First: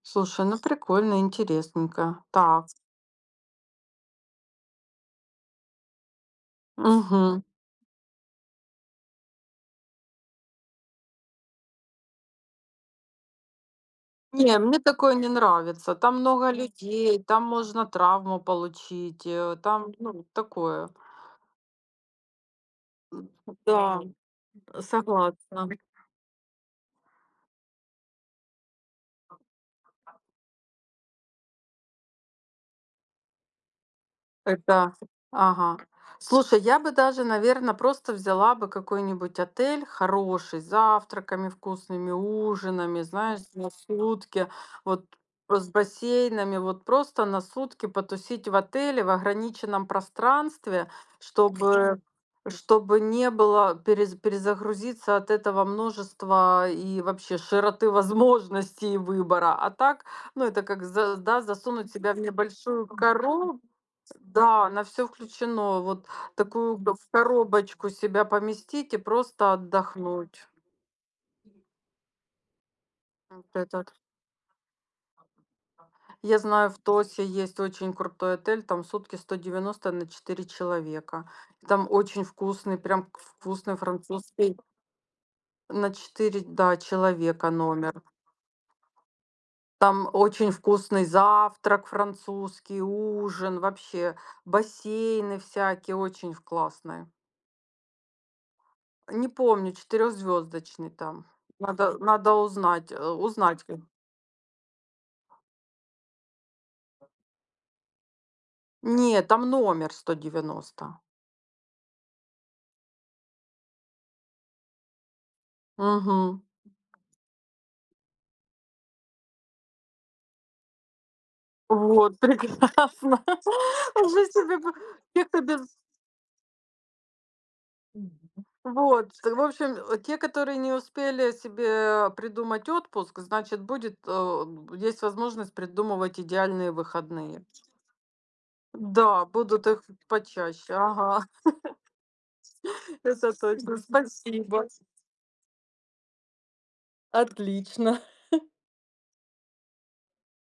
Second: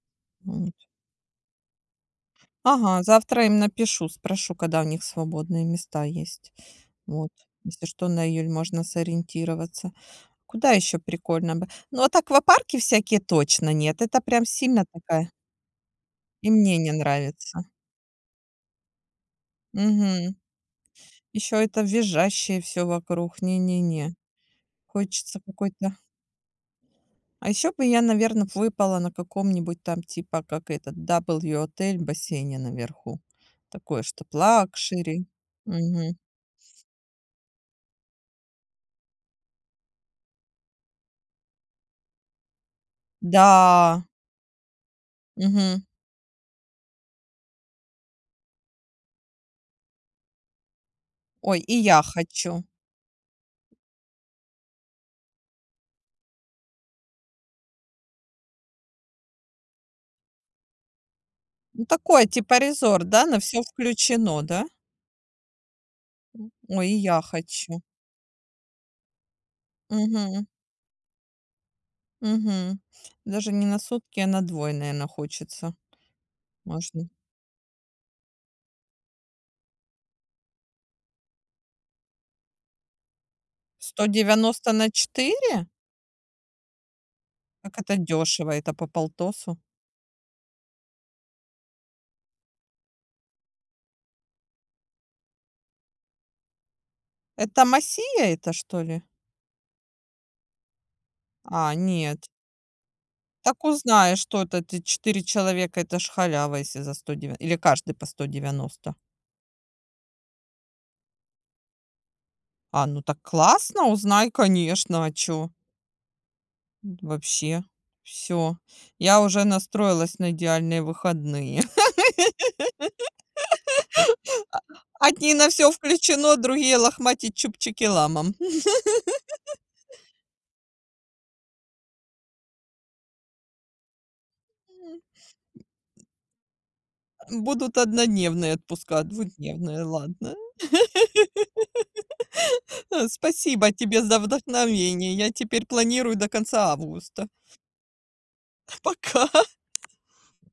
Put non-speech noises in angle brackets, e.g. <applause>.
Слушай, ну прикольно, интересненько. Так. Ага, завтра им напишу, спрошу, когда у них свободные места есть, вот. Мгм. Если что на июль можно сориентироваться. Куда ещё прикольно бы? Ну, вот, аквапарки всякие, точно нет. Это прям Не, мне сильно такое не такая нравится. Там И много мне не людей, там нравится. можно травму получить, э, там ну Мгм. такое. Ещё это визжащее всё вокруг, Да, не-не-не, а хочется согласна. какой-то А ещё бы я, наверно, б выпала на каком-нибудь, там, типа, как этот W отель, в бассейне наверху. Такое, чтоб Это лакшери, ага, мгм. слушай, я бы даже, наверно, просто взяла бы какой-нибудь отель хороший, с завтраками вкусными, ужинами, знаешь, за Да. сутки, вот, э, с Мгм. бассейнами. Вот, просто на сутки потусить в отеле в ограниченном пространстве, Ой, и чтобы я хочу. чтобы не было перез перезагрузиться от этого множества и вообще широты возможностей выбора. А так, ну, это как, за да, Ну засунуть себя в такой, типа, небольшую резорт, да? На коробку, всё включено, да? да, на всё включено, вот, такую Ой, бы и в я хочу. коробочку себя поместить и просто Мгм. отдохнуть. Мгм, даже не на Этот. сутки, а на 2, наверное, хочется. Я знаю, в Можно Тоссе есть очень крутой отель, там сутки 190 на 4 человека, и там очень вкусный, прям к ф вкусный сто французский девяносто на 4? На 4, да человека Как это номер. дешево? Это по полтосу? Там очень вкусный завтрак французский, ужин, вообще бассейны всякие, очень в классные. Это Macia эта что ли? Не помню четырехзвездочный там, А, надо, э, нет. надо узнать, а, узнать Так к узнай, что это, ты 4 человека- это ж халява, если за сто дев или каждый по 190? Не, там номер 190. А ну так классно! Узнай конечно, а чё. Мгм. М, вообще, всё. Я уже настроилась на идеальные выходные. Вот, прекрасно жить себе по <laughs> А, те одни- кто на без. всё включено, другие- "лохматить чубчики Мгм, ламам". вот, э. В <laughs> общем, э, те, которые не успели себе придумать отпуск, значит, будет, а, б Мгм. есть возможность придумывать идеальные выходные. М, будут однодневные отпуска, Да, будут их двухдневные, ладно. почаще. Ага. <chuckles> <laughs> Э, Это спасибо точно. тебе за Спасибо. вдохновение. Я теперь планирую до конца августа. Отлично. <chuckles> Пока.